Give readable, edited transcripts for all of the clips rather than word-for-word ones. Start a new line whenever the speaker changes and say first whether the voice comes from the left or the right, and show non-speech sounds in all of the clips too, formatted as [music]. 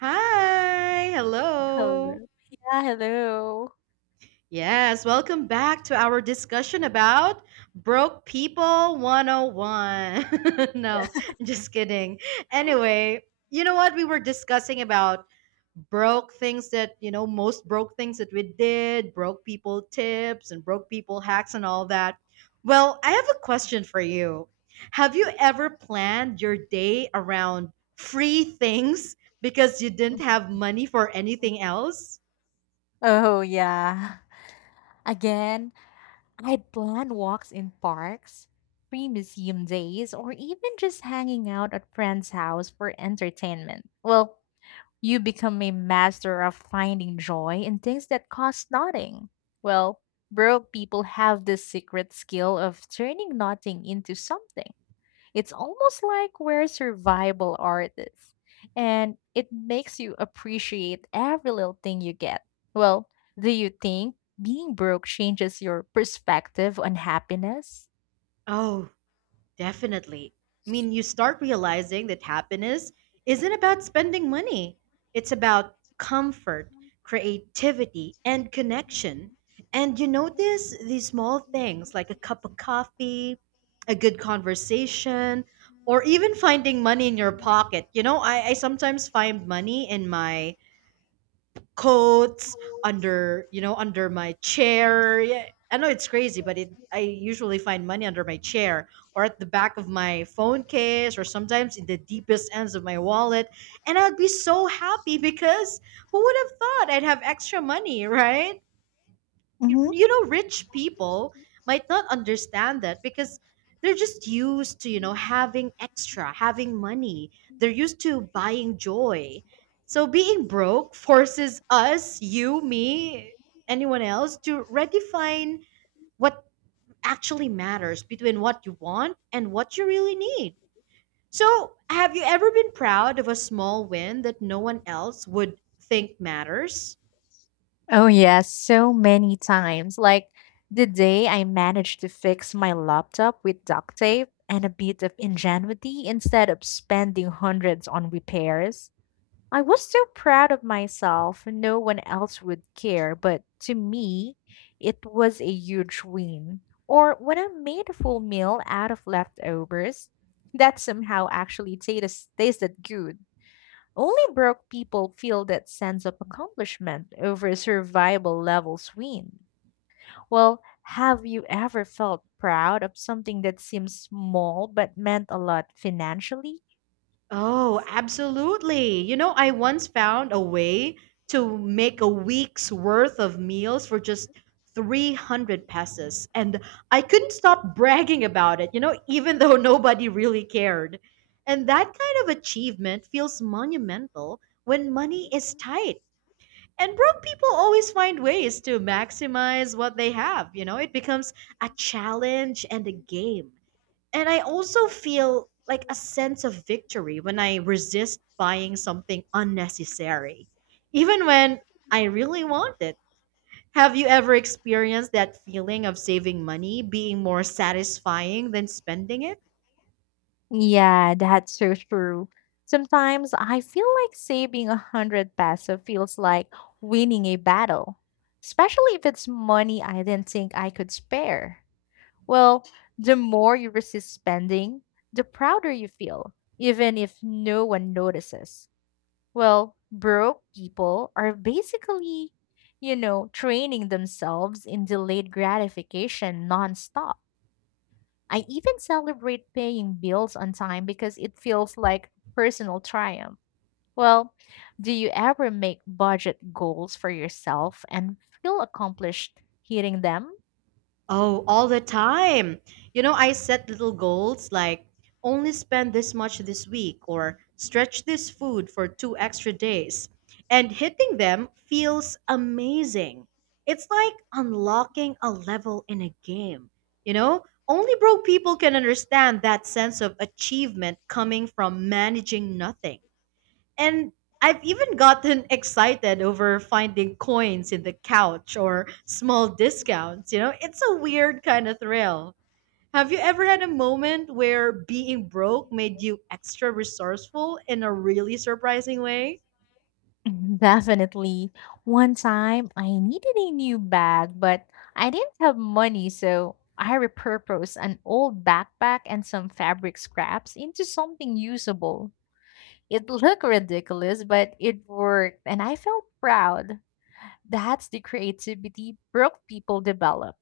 right: Hi, hello.
left: Hello. Yeah, hello.
right: Yes, welcome back to our discussion about Broke People 101. [laughs] No,
left: Yeah.
right: just kidding. Anyway, you know what? We were discussing about broke things that, you know, most broke things that we did, broke people tips and broke people hacks and all that. Well, I have a question for you. Have you ever planned your day around free things because you didn't have money for
left: Mhm.
right: anything else?
left: Oh, yeah. Again, I'd plan walks in parks, free museum days, or even just hanging out at friends' house for entertainment. Well, you become a master of finding joy in things that cost nothing. Well, broke people have this secret skill of turning nothing into something. It's almost like we're survival artists, and it makes you appreciate every little thing you get. Well, do you think being broke changes your perspective on happiness?
right: Oh. Definitely. I mean, you start realizing that happiness isn't about spending money, it's about comfort, creativity, and connection. And you notice these small things like a cup of coffee, a good conversation, or even finding money in your pocket. You know, I sometimes find money in my coats under under my chair, yeah. I know it's crazy, but it I usually find money under my chair or at the back of my phone case or sometimes in the deepest ends of my wallet, and I'd be so happy because who would have thought I'd have extra money? [laughs] Right. you,
left: Mhm.
right: you know rich people might not understand that because they're just used to having extra, having money. They're used to buying joy. So being broke forces us, you, me, anyone else to redefine what actually matters between what you want and what you really need. So have you ever been proud of a small win that no one else would think matters?
left: Oh, yes, so many times. Like the day I managed to fix my laptop with duct tape and a bit of ingenuity instead of spending hundreds on repairs. I was so proud of myself. No one else would care, but to me, it was a huge win. Or when I made a full meal out of leftovers, that somehow actually tastes tasted good. Only broke people feel that sense of accomplishment over a survival levels win. Well, have you ever felt proud of something that seems small but meant a lot financially?
right: Oh, absolutely. You know, I once found a way to make a week's worth of meals for just 300 pesos, and I couldn't stop bragging about it, even though [laughs] nobody really cared. And that kind of achievement feels monumental when money is tight. And broke people always find ways to maximize what they have, it becomes a challenge and a game. And I also feel like a sense of victory when I resist buying something unnecessary, even when I really want it. Have you ever experienced that feeling of saving money being more satisfying than spending it?
left: Yeah, that's so true. Sometimes I feel like saving a 100 peso feels like winning a battle, especially if it's money I didn't think I could spare. Well, the more you resist spending, the prouder you feel, even if no one notices. Well, broke people are basically, training themselves in delayed gratification nonstop. I even celebrate paying bills on time because it feels like personal triumph. Well, do you ever make budget goals for yourself and feel accomplished hitting them?
right: Oh, all the time. You know, I set little goals like only
left: When
right: spend
left: this
right: this much
left: thing
right: this week or stretch this
left: slash this
right: food
left: name,
right: for
left: search
right: two extra
left: this
right: days. And hitting them feels amazing. It's like unlocking a level in a game. You know, only broke people can understand that sense of achievement coming from managing nothing. And I've even gotten excited over finding coins in the couch or small discounts. You know, it's a weird kind of thrill. Have you ever had a
left: thing for two extra days.
right: moment where
left: This thing program will be
right: being broke made you extra
left: extra
right: resourceful in a
left: resourceful in a
right: really
left: really
right: surprising way?
left: surprising way. [laughs] Definitely. One time I needed a new bag, but I didn't have money, so I repurposed an old backpack and some fabric scraps into something usable. It looked ridiculous, but it worked, and I felt proud. That's the creativity broke people develop.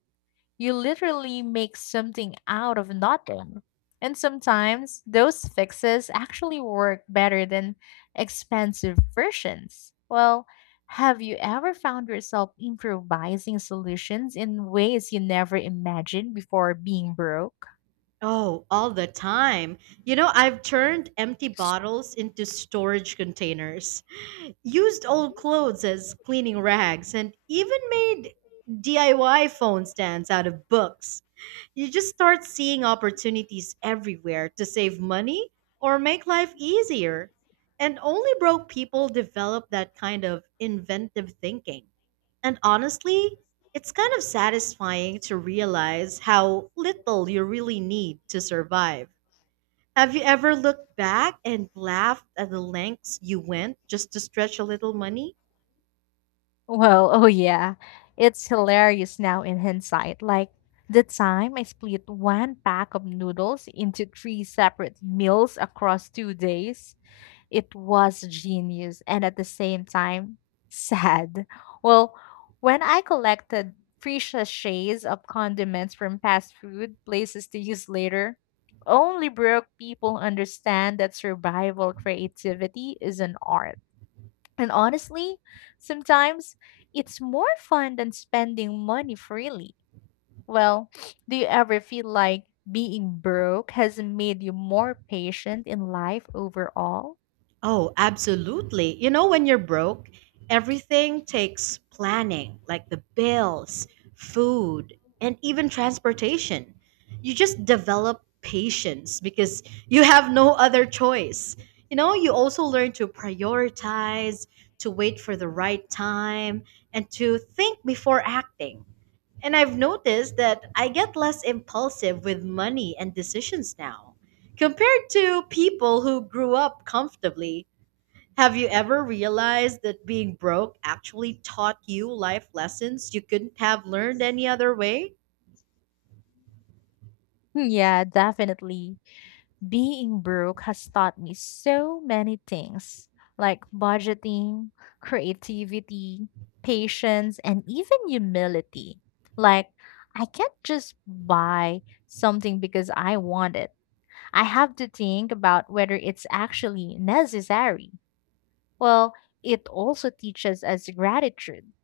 left: You literally make something out of nothing. And sometimes those fixes actually work better than expensive versions. Well, have you ever found yourself improvising solutions in ways you never imagined before being broke?
right: Oh, all the time. You know, I've turned empty bottles into storage containers, used old clothes as cleaning rags, and even made DIY phone stands out of books. You just start seeing opportunities everywhere to save money or make life easier. And only broke people develop that kind of inventive thinking. And honestly, it's kind of satisfying to realize how little you really need to survive. Have you ever looked back and laughed at the lengths you went just to stretch a little money?
left: Well, oh yeah. It's hilarious now in hindsight. Like the time I split one pack of noodles into three separate meals across 2 days, it was genius and at the same time sad. Well, when I collected free sachets of condiments from fast food places to use later, only broke people understand that survival creativity is an art. And honestly, sometimes it's more fun than spending money freely. Well, [sniffs] do you ever feel like being broke has made you more patient in life overall?
right: Oh, absolutely. You know, when you're broke, everything takes planning, like the bills, food, and even transportation. You just develop patience because you have no other choice. You know, you also learn to
left: [laughs]
right: prioritize, to wait for the right time, and to think before acting. And I've noticed that I get less impulsive with money and decisions now compared to people who grew up comfortably. Have you ever realized that being broke actually taught you life lessons you couldn't have learned any other way?
left: Hmm, yeah, definitely. Being broke has taught me so many things like budgeting, creativity, patience, and even humility. Like, I can't just buy something because I want it. I have to think about whether it's actually necessary. Well, it also teaches us gratitude.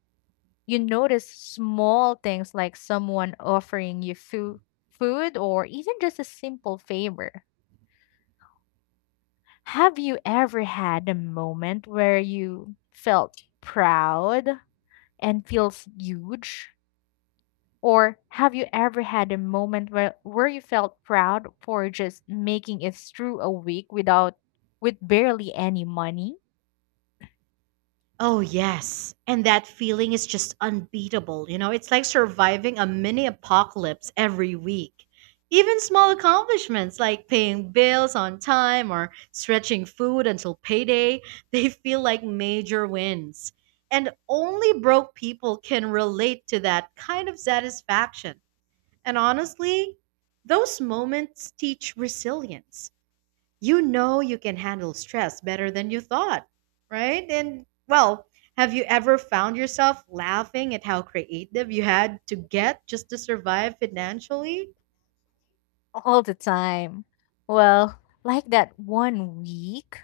left: You notice small things like someone offering you food, or even just a simple favor. Have you ever had a moment where you felt proud and feels huge? Or have you ever had a moment where you felt proud for just making it through a week without with barely any money?
right: Oh, yes. And that feeling is just unbeatable. You know, it's like surviving a mini apocalypse every week. Even small accomplishments like paying bills on time or stretching food until payday, [laughs] they feel like major wins. And only broke people can relate to that kind of satisfaction. And honestly, those moments teach resilience. You know you can handle stress better than you thought, right? And well, have you ever found yourself laughing at how creative you had to get just to survive financially?
left: All the time. Well, like that one week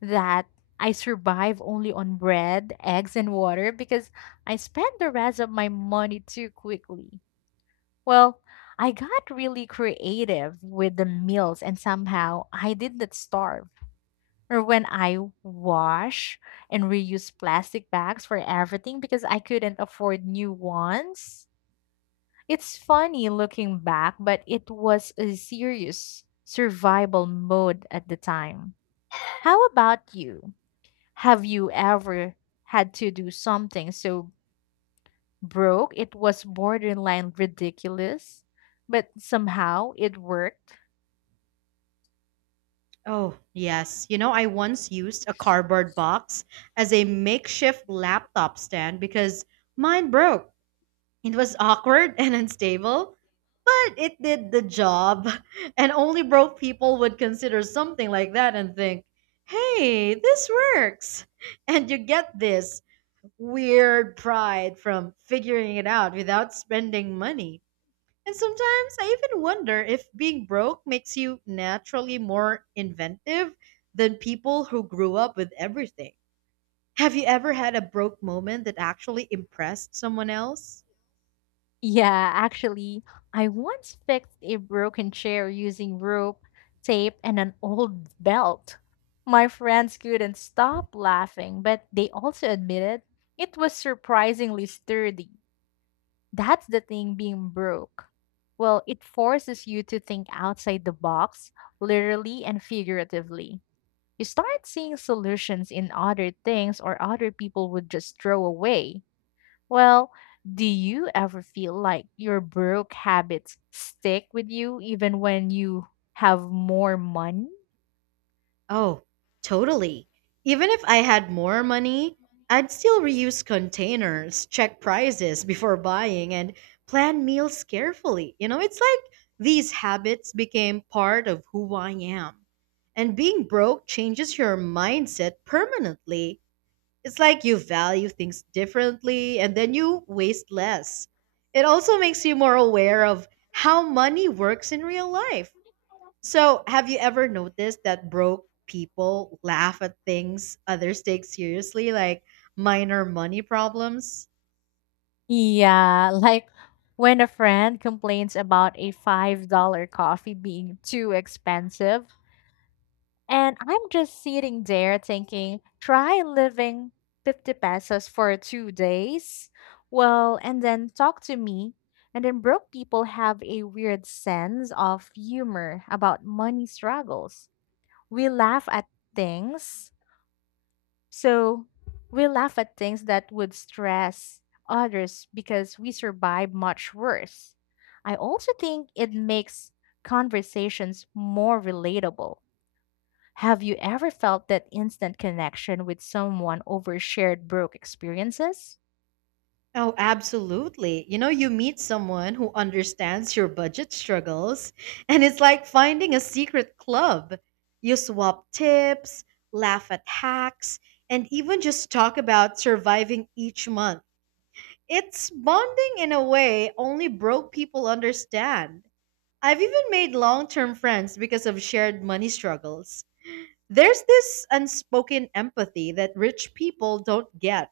left: that I survive only on bread, eggs, and water because I spent the rest of my money too quickly. Well, I got really creative with the meals and somehow I did not starve. Or when I wash and reuse plastic bags for everything because I couldn't afford new ones. It's funny looking back, but it was a serious survival mode at the time. How about you? Have you ever had to do something so broke, it was borderline ridiculous, but somehow it worked?
right: Oh, yes. You know, I once used a cardboard box as a makeshift laptop stand because mine broke. It was awkward [laughs] and unstable, but it did the job. [laughs] And only broke people would consider something like that and think, hey, this works. [laughs] And you get this weird pride from figuring it out without spending money. And sometimes I even wonder if being broke makes you naturally more inventive than people who grew up with everything. Have you ever had a broke moment that actually impressed someone else?
left: Yeah, actually, I once fixed a broken chair using rope, tape, and an old belt. My friends couldn't stop laughing, but they also admitted it was surprisingly sturdy. That's the thing being broke. Well, it forces you to think outside the box, literally and figuratively. You start seeing solutions in other things or other people would just throw away. Well, do you ever feel like your broke habits stick with you even when you have more money?
right: Oh, totally. Even if I had more money, I'd still reuse containers, check prices before buying, and plan meals carefully. You know, it's like these habits became part of who I am. And being broke changes your mindset permanently. It's like you value things differently and then you waste less. It also makes you more aware of how money works in real life. So, have you ever noticed that broke people laugh at things others take seriously, like minor money problems?
left: Yeah, [laughs] like when a friend complains about a $5 coffee being too expensive, and I'm just sitting there thinking, try living 50 pesos for 2 days. Well, and then talk to me. And then broke people have a weird sense of humor about money struggles. We laugh at things. So we laugh at things that would stress others because we survive much worse. I also think it makes conversations more relatable. Have you ever felt that instant connection with someone over shared broke experiences?
right: Oh, absolutely. You know, you meet someone who understands your budget struggles, and it's like finding a secret club. You swap tips, laugh at hacks, and even just talk about surviving each month. It's bonding in a way only broke people understand. I've even made long term friends because of shared money struggles. There's this unspoken empathy that rich people don't get.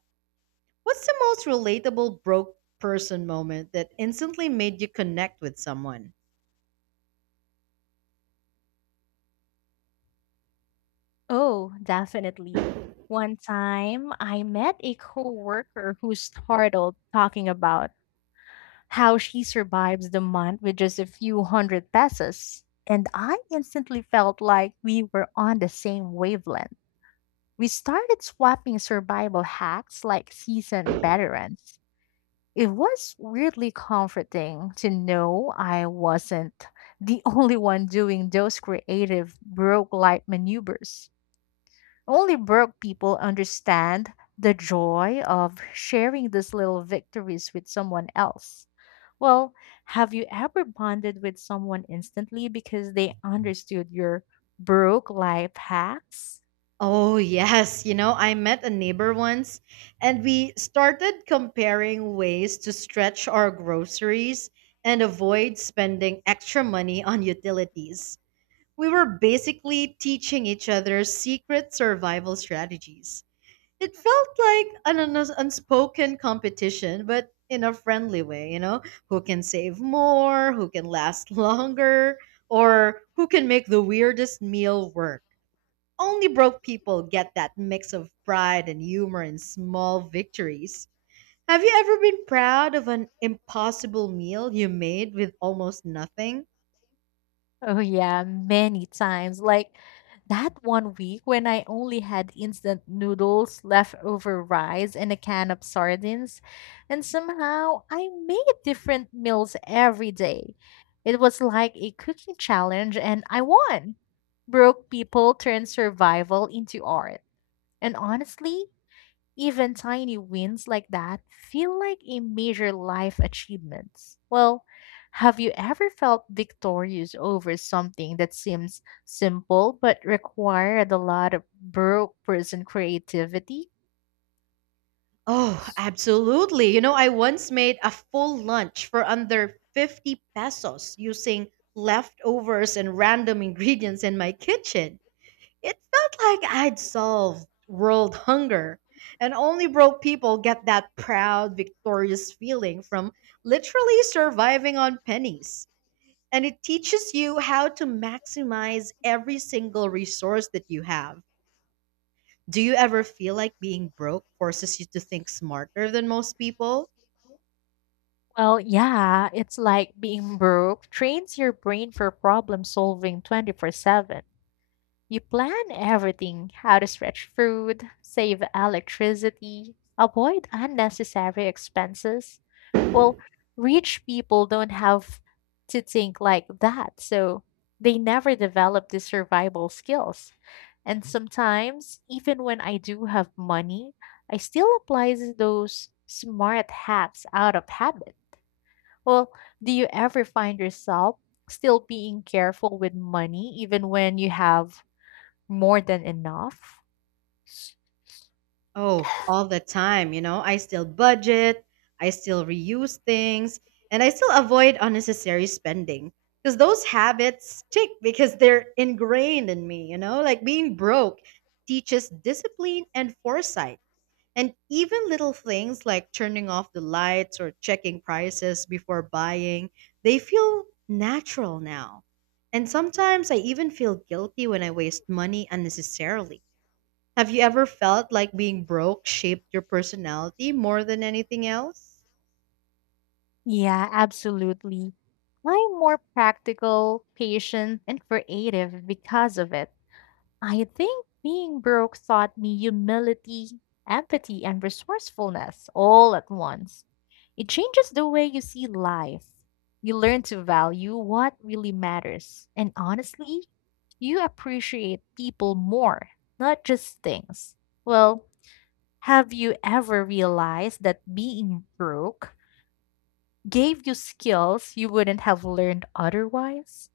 right: What's the most relatable broke person moment that instantly made you connect with someone?
left: Oh, definitely. One time I met a coworker who startled talking about how she survives the month with just a few hundred pesos. And I instantly felt like we were on the same wavelength. We started swapping survival hacks like seasoned veterans. It was weirdly comforting to know I wasn't the [laughs] only one doing those creative broke light maneuvers. Only broke people understand the joy of sharing these little victories with someone else. Well, have you ever bonded with someone instantly because they understood your broke life hacks?
right: Oh, yes. You know, I met a neighbor once and we started comparing ways to stretch our groceries and avoid spending extra money on utilities. We were basically teaching each other secret survival strategies. It felt like an unspoken competition, but in a friendly way, you know, who can save more, who can last [laughs] longer, or who can make the weirdest meal work. Only broke people get that mix of pride and humor in small victories. Have you ever been proud of an impossible meal you made with almost nothing?
left: Oh yeah, many times. Like that one week when I only had instant noodles, leftover rice, and a can of sardines, and somehow I made different meals every day. It was like a cooking challenge and I won. Broke people turned survival into art. And honestly, even tiny wins like that feel like a major life achievement. Well, have you ever felt victorious over something that seems simple but required a lot of broke person creativity?
right: Oh, absolutely. You know, I once made a full lunch for under 50 pesos using leftovers and random ingredients in my kitchen. It felt like I'd solved world hunger. And only broke people get that proud, victorious feeling from literally surviving on pennies. And it
left: And it
right: teaches you
left: teaches you
right: how to
left: how to maximize every single resource that can help you need.
right: maximize every
left: I
right: single resource that you have. Do you ever
left: I feel
right: feel
left: like
right: like
left: we're
right: being broke forces you to think
left: supposed
right: smarter than
left: smarter
right: most
left: than most
right: people?
left: people. Well, yeah, it's like being broke trains your brain for problem solving 24/7. You plan everything, how to stretch food, save electricity, avoid unnecessary expenses. Well, rich people don't have to think like that, so they never develop the survival skills. And sometimes, even when I do have money, I still apply those smart hacks out of habit. Well, do you ever find yourself still being careful with money even when you have more than enough?
right: Oh, all the time, you know. I still budget, I still reuse things, and I still avoid unnecessary spending. Because those habits stick because they're ingrained in me, you know? Like being broke teaches discipline and foresight. And even little things like turning off the lights or checking prices before buying, they feel natural now. And sometimes I even feel guilty when I waste money unnecessarily. Have you ever felt like being broke shaped your personality more than anything else?
left: Yeah, absolutely. I'm more practical, patient, and creative because of it. I think being broke taught me humility, empathy, and resourcefulness all at once. It changes the way you see life. You learn to value what really matters. And honestly, you appreciate people more, not just things. Well, have you ever realized that being broke gave you skills you wouldn't have learned otherwise?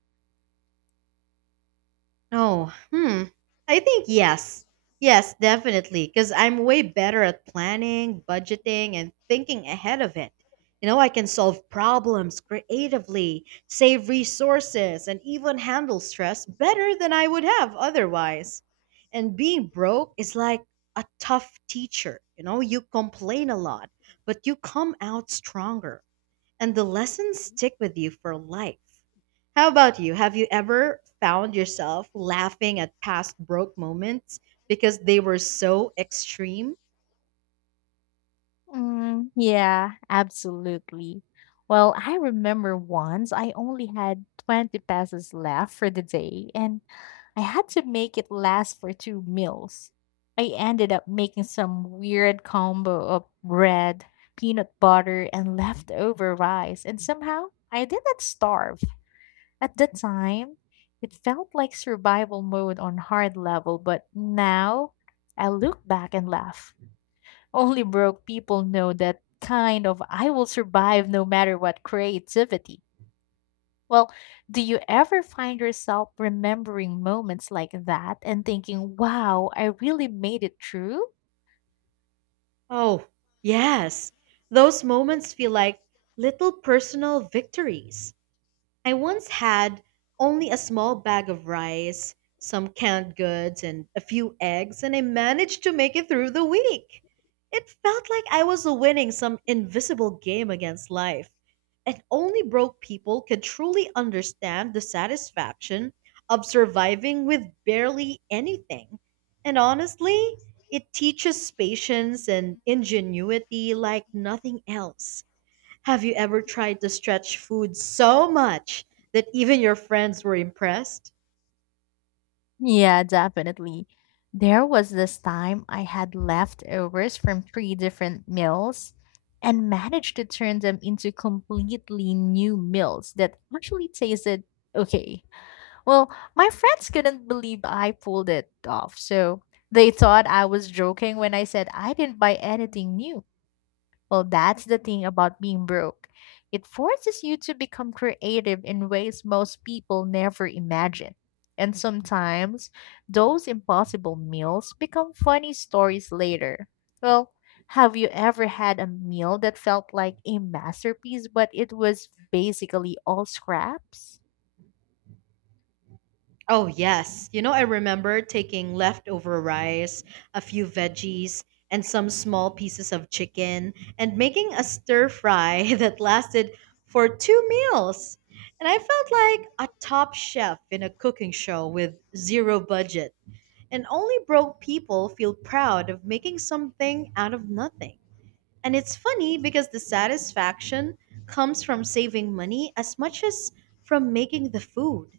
right: Oh, hmm. I think yes. Yes, definitely. Because I'm way better at planning, budgeting, and thinking ahead of it. You know, I can solve problems creatively, save resources, and even handle stress better than I would have otherwise. And being broke is like a tough teacher. You know, you complain a lot, but you come out stronger and the lessons stick with you for life. How about you? Have you ever found yourself laughing at past broke moments because they were so extreme?
left: Mm, yeah, absolutely. Well, I remember once I only had 20 pesos left for the day and I had to make it last for two meals. I ended up making some weird combo of bread, peanut butter, and leftover rice, and somehow I didn't starve. At the time, it felt like survival mode on hard level, but now I look back and laugh. Only broke people know that kind of I will survive no matter what creativity. Well, do you ever find yourself remembering moments like that and thinking, wow, I really made it through?
right: Oh, yes. Those moments feel like little personal victories. I once had only a small bag of rice, some canned goods, and a few eggs, and I managed to make it through the week. It felt like I was winning some invisible game against life. And only broke people could truly understand the satisfaction of surviving with barely anything. And honestly, it teaches patience and ingenuity like nothing else. Have you ever tried to stretch food so much that even your friends were impressed?
left: Yeah, definitely. There was this time I had leftovers from three different meals and managed to turn them into completely new meals that actually tasted okay. Well, my friends couldn't believe I pulled it off, so they thought I was joking when I said I didn't buy anything new. Well, that's the thing about being broke. It forces you to become creative in ways most people never imagine. And sometimes those impossible meals become funny stories later. Well, have you ever had a meal that felt like a masterpiece, but it was basically all scraps?
right: Oh, yes. You know, I remember taking leftover rice, a few veggies, and some small pieces of chicken and making a stir fry [laughs] that lasted for two meals. And I felt like a top chef in a cooking show with zero budget. And only broke people feel proud of making something out of nothing. And it's funny because the satisfaction comes from saving money as much as from making the food.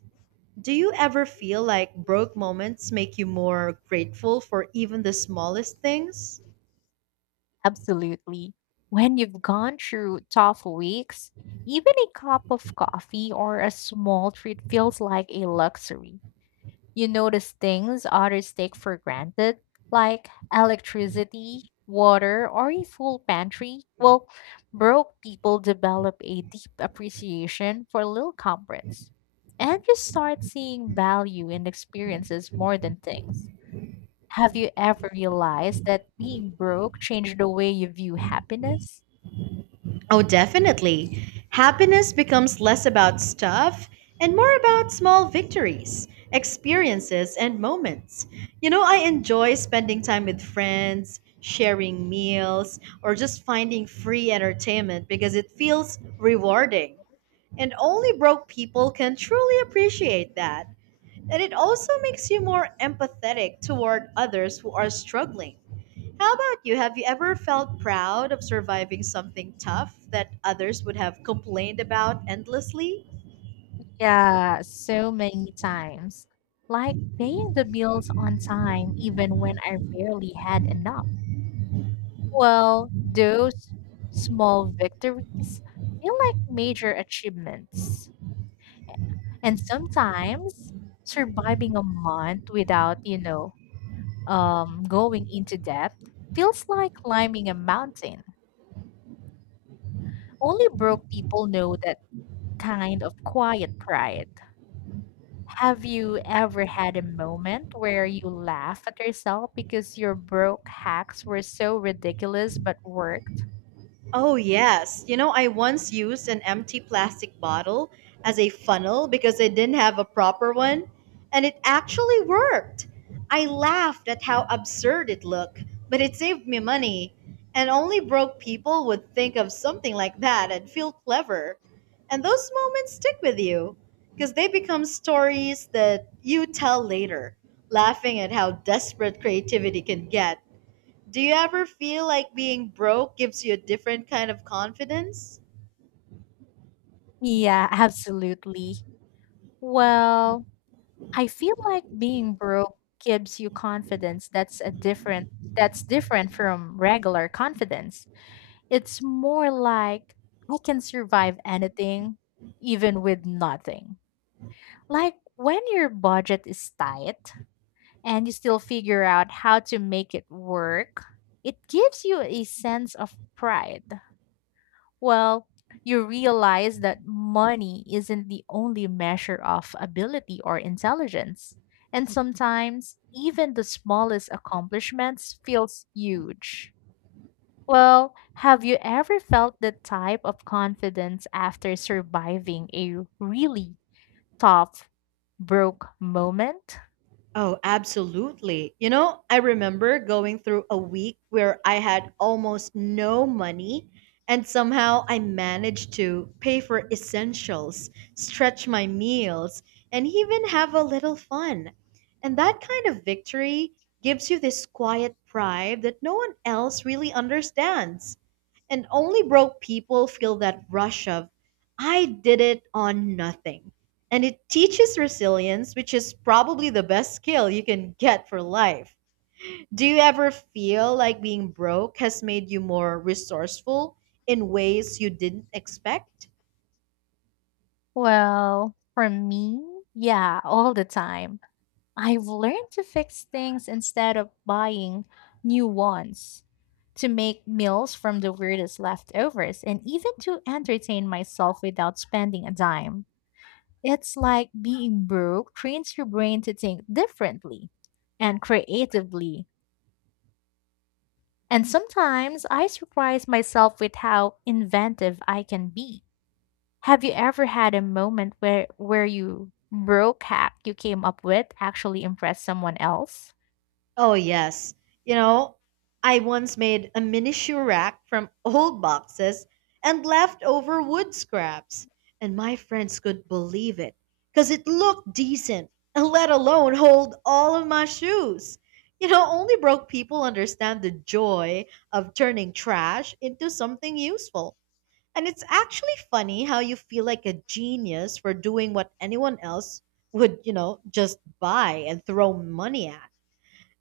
right: Do you ever feel like broke moments make you more grateful for even the smallest things?
left: Absolutely. When you've gone through tough weeks, even a cup of coffee or a small treat feels like a luxury. You notice things others take for granted, like electricity, water, or a full pantry. Well, broke people develop a deep appreciation for little comforts. And you start seeing value in experiences more than things. Have you ever realized that being broke changed the way you view happiness?
right: Oh, definitely. Happiness becomes less about stuff and more about small victories, experiences, and moments. You know, I enjoy spending time with friends, sharing meals, or just finding free entertainment because it feels rewarding. And only broke people can truly appreciate that. And it also makes you more empathetic toward others who are struggling. How about you? Have you ever felt proud of surviving something tough that others would have complained about endlessly?
left: Yeah, so many times. Like paying the bills on time, even when I barely had enough. Well, those small victories feel like major achievements. And sometimes surviving a month without going into debt feels like climbing a mountain. Only broke people know that kind of quiet pride. Have you ever had a moment where you laugh at yourself because your broke hacks were so ridiculous but worked?
right: Oh, yes. You know, I once used an empty plastic bottle as a funnel because I didn't have a proper one, and it actually worked. I laughed at how absurd it looked, but it saved me money. And only broke people would think of something like that and feel clever. And those moments stick with you because they become stories that you tell later, laughing at how desperate creativity can get. Do you ever feel like being broke gives you a different kind of confidence?
left: Yeah, absolutely. Well, I feel like being broke gives you confidence that's different from regular confidence. It's more like I can survive anything even with nothing. Like when your budget is tight, and you still figure out how to make it work, it gives you a sense of pride. Well, you realize that money isn't the only measure of ability or intelligence. And sometimes, even the smallest accomplishments feels huge. Well, have you ever felt that type of confidence after surviving a really tough, broke moment?
right: Oh, absolutely. You know, I remember going through a week where I had almost no money, and somehow I managed to pay for essentials, stretch my meals, and even have a little fun. And that kind of victory gives you this quiet pride that no one else really understands. And only broke people feel that rush of, I did it on nothing. And it teaches resilience, which is probably the best skill you can get for life. Do you ever feel like being broke has made you more resourceful in ways you didn't expect?
left: Well, for me, yeah, all the time. I've learned to fix things instead of buying new ones, to make meals from the weirdest leftovers, and even to entertain myself without spending a dime. It's like being broke trains your brain to think differently and creatively. And sometimes I surprise myself with how inventive I can be. Have you ever had a moment where you broke hack you came up with actually impressed someone else?
right: Oh, yes. You know, I once made a miniature rack from old boxes and leftover wood scraps, and my friends couldn't believe it because it looked decent, and let alone hold all of my shoes. You know, only broke people understand the joy of turning trash into something useful. And it's actually funny how you feel like a genius for doing what anyone else would, you know, just buy and throw money at.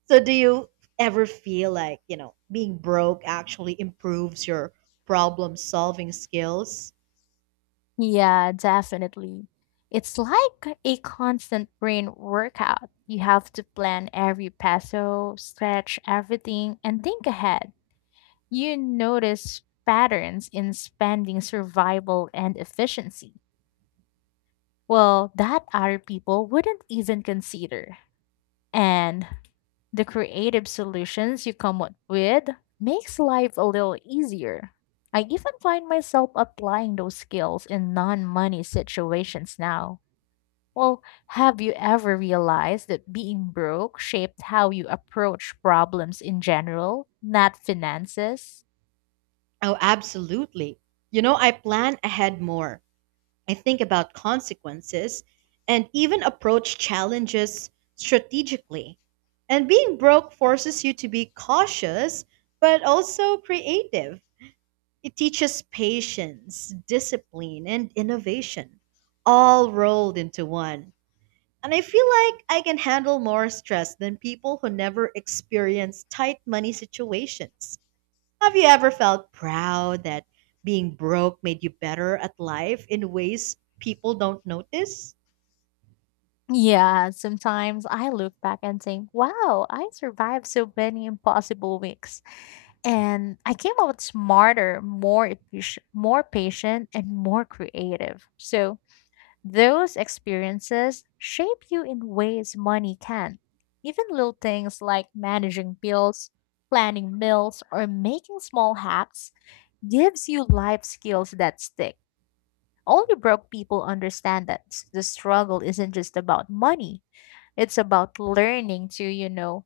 right: So do you ever feel like, you know, being broke actually improves your problem solving skills?
left: Yeah, definitely. It's like a constant brain workout. You have to plan every peso, stretch everything, and think ahead. You notice patterns in spending survival and efficiency. Well, that other people wouldn't even consider. And the creative solutions you come up with makes life a little easier. I even find myself applying those skills in non-money situations now. Well, have you ever realized that being broke shaped how you approach problems in general, not finances?
right: Oh, absolutely. You know, I plan ahead more. I think about consequences and even approach challenges strategically. And being broke forces you to be cautious but also creative. It teaches patience, discipline, and innovation, all rolled into one. And I feel like I can handle more stress than people who never experience tight money situations. Have you ever felt proud that being broke made you better at life in ways people don't notice?
left: Yeah, sometimes I look back and think, wow, I survived so many impossible weeks. And I came out smarter, more efficient, more patient, and more creative. So those experiences shape you in ways money can. Even little things like managing bills, planning meals, or making small hacks gives you life skills that stick. Only broke people understand that the struggle isn't just about money. It's about learning to,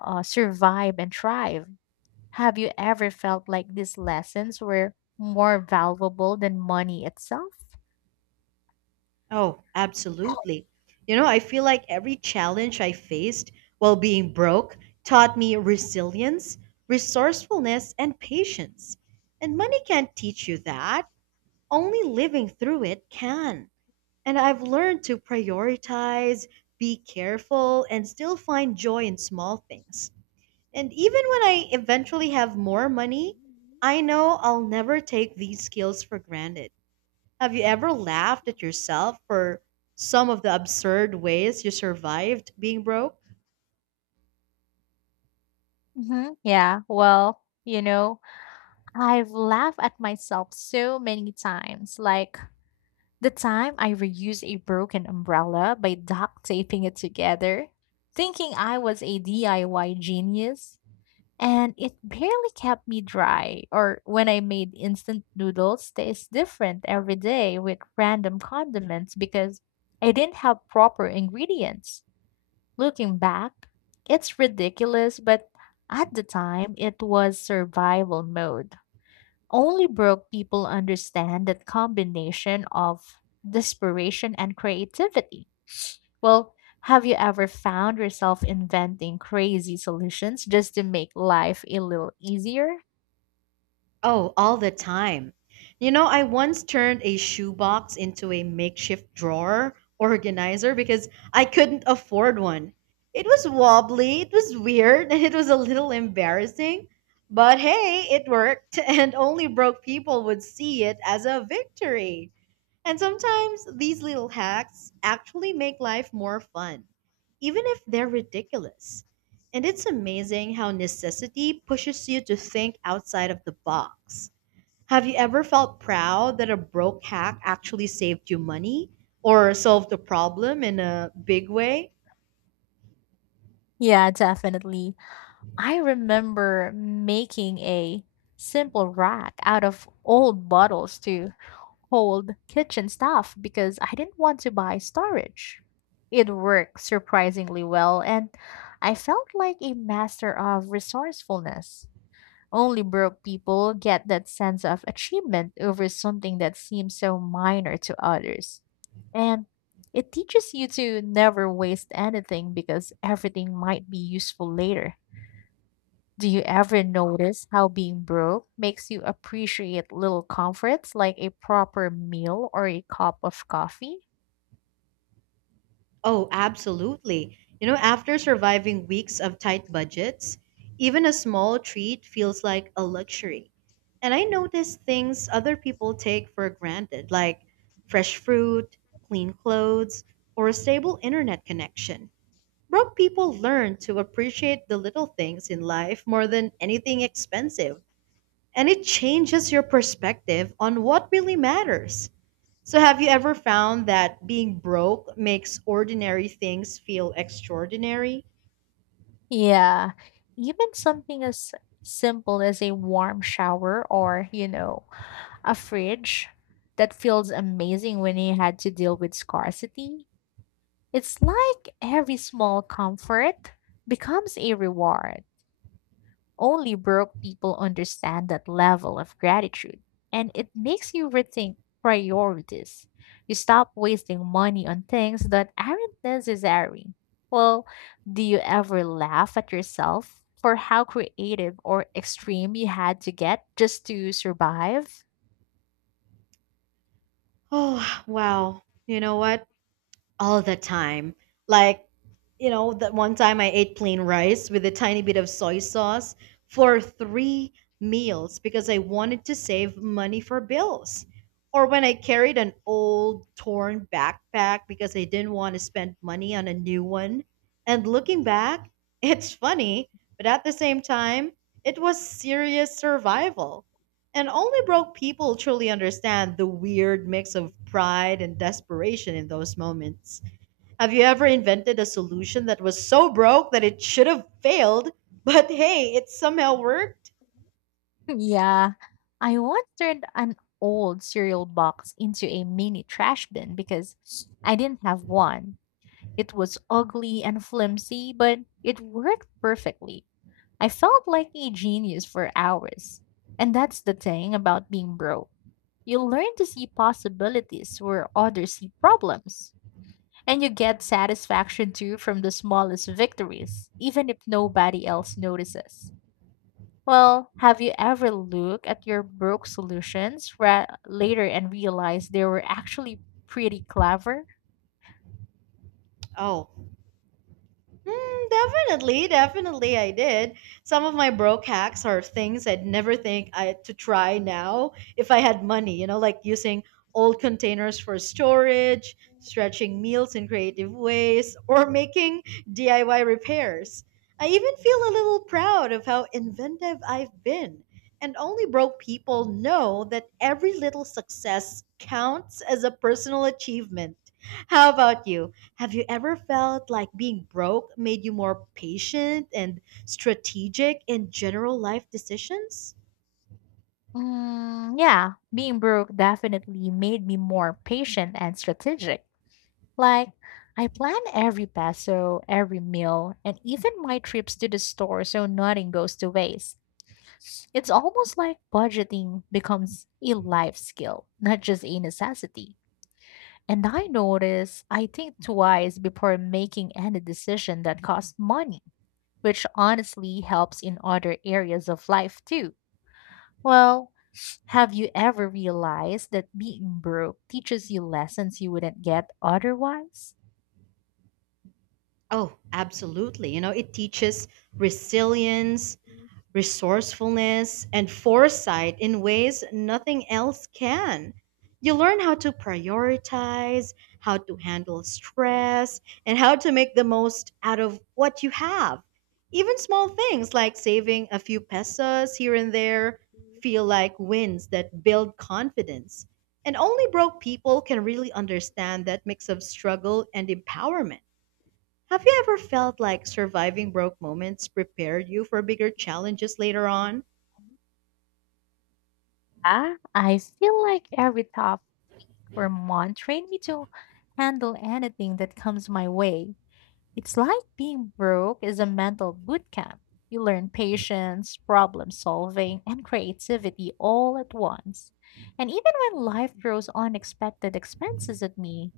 left: survive and thrive. Have you ever felt like these lessons were more valuable than money itself?
right: Oh, absolutely. You know, I feel like every challenge I faced while being broke taught me resilience, resourcefulness, and patience. And money can't teach you that, only living through it can. And I've learned to prioritize, be careful, and still find joy in small things. And even when I eventually have more money, I know I'll never take these skills for granted. Have you ever laughed at yourself for some of the absurd ways you survived being broke?
left: Yeah, well, I've laughed at myself so many times. Like the time I reused a broken umbrella by duct taping it together, thinking I was a DIY genius. And it barely kept me dry. Or when I made instant noodles, tastes different every day with random condiments because I didn't have proper ingredients. Looking back, it's ridiculous, but at the time it was survival mode. Only broke people understand that combination of desperation and creativity. Well, have you ever found yourself inventing crazy solutions just to make life a little easier?
right: Oh, all the time. You know, I once turned a shoebox into a makeshift drawer organizer because I couldn't afford one. It was wobbly, it was weird, [laughs] and it was a little embarrassing. But hey, it worked, [laughs] and only broke people would see it as a victory. And sometimes these little hacks actually make life more fun, even if they're ridiculous. And it's amazing how necessity pushes you to think outside of the box. Have you ever felt proud that a broke hack actually saved you money or solved a problem in a big way?
left: Yeah, definitely. I remember making a simple rack out of old bottles to hold kitchen stuff because I didn't want to buy storage. It worked surprisingly well, and I felt like a master of resourcefulness. Only broke people get that sense of achievement over something that seems so minor to others. And it teaches you to never waste anything because everything might be useful later. Do you ever notice how being broke makes you appreciate little comforts like a proper meal or a cup of coffee?
right: Oh, absolutely. You know, after surviving weeks of tight budgets, even a small treat feels like a luxury. And I notice things other people take for granted, like fresh fruit, clean clothes, or a stable internet connection. Broke people learn to appreciate the little things in life more than anything expensive, and it changes your perspective on what really matters. So, have you ever found that being broke makes ordinary things feel extraordinary? [sighs]
left: Yeah, even something as simple as a warm shower or, a fridge that feels amazing when you had to deal with scarcity. It's like every small comfort becomes a reward. Only broke people understand that level of gratitude, and it makes you rethink priorities. You stop wasting money on things that aren't necessary. Well, do you ever laugh at yourself for how creative or extreme you had to get just to survive?
right: Oh, wow. You know what? All the time. Like, you know, that one time I ate plain rice with a tiny bit of soy sauce for three meals because I wanted to save money for bills. Or when I carried an old torn backpack because I didn't want to spend money on a new one. And looking back, [laughs] it's funny, but at the same time, it was serious survival. And only broke people truly understand the weird mix of pride and desperation in those moments. Have you ever invented a solution that was so broke that it should have failed, but hey, it somehow worked?
left: Yeah, I once turned an old cereal box into a mini trash bin because I didn't have one. It was ugly and flimsy, but it worked perfectly. I felt like a genius for hours. And that's the thing about being broke. You learn to see possibilities where others see problems. And you get satisfaction too from the smallest victories, even if nobody else notices. Well, have you ever looked at your broke solutions later and realized they were actually pretty clever?
right: Oh, definitely, definitely, I did. Some of my broke hacks are things I'd never think I to try now if I had money. You know, like using old containers for storage, stretching meals in creative ways, [laughs] or making DIY repairs. I even feel a little proud of how inventive I've been. And only broke people know that every little success counts as a personal achievement. How about you? Have you ever felt like being broke made you more patient and strategic in general life decisions?
left: Yeah, being broke definitely made me more patient and strategic. Like, I plan every peso, every meal, and even my trips to the store so nothing goes to waste. It's almost like budgeting becomes a life skill, not just a necessity. And I notice I think twice before making any decision that costs money, which honestly helps in other areas of life too. Well, have you ever realized that being broke teaches you lessons you wouldn't get otherwise?
right: Oh, absolutely. You know, it teaches resilience, resourcefulness, and foresight in ways nothing else can. You learn how to prioritize, how to handle stress, and how to make the most out of what you have. Even small things like saving a few pesos here and there feel like wins that build confidence. And only broke people can really understand that mix of struggle and empowerment. Have you ever felt like surviving broke moments prepared you for bigger challenges later on?
left: Ah, I feel like every topic or month trained me to handle anything that comes my way. It's like being broke is a mental boot camp. You learn patience, problem solving, and creativity all at once. And even when life throws unexpected expenses at me,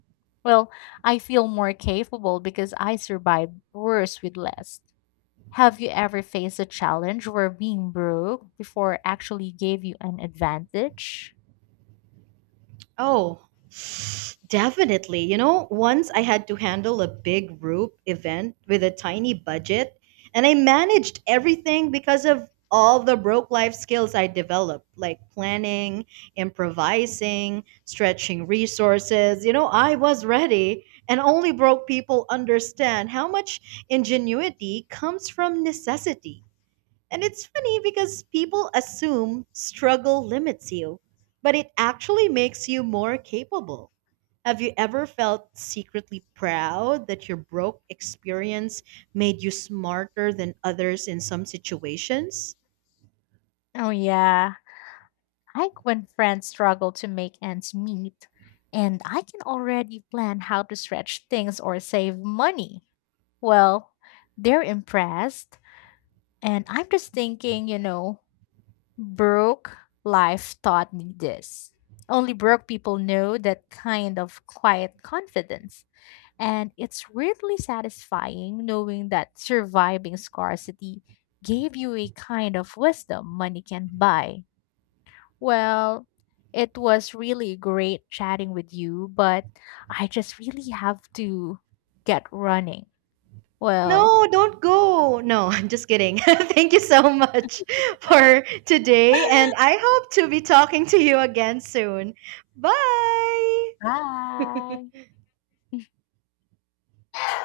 left: well, I feel more capable because I survive worse with less. Have you ever faced a challenge where being broke before actually gave you an advantage?
right: Oh, [sighs] definitely. You know, once I had to handle a big group event with a tiny budget, and I managed everything because of all the broke life skills I developed, like planning, improvising, stretching resources. You know, I was ready, and only broke people understand how much ingenuity comes from necessity. And it's funny because people assume struggle limits you, but it actually makes you more capable. Have you ever felt secretly proud that your broke experience made you smarter than others in some situations?
left: Oh, yeah. Like when friends struggle to make ends meet, and I can already plan how to stretch things or save money. Well, they're impressed, and I'm just thinking, broke life taught me this. Only broke people know that kind of quiet confidence. And it's weirdly satisfying knowing that surviving scarcity gave you a kind of wisdom money can't buy. Well, it was really great chatting with you, but I just really have to get running. Well,
right: No, don't go. No, [laughs] I'm just kidding. [laughs] Thank you so much [laughs] for today, and
left: [laughs]
right: I hope to be talking to you again soon. Bye.
left: bye.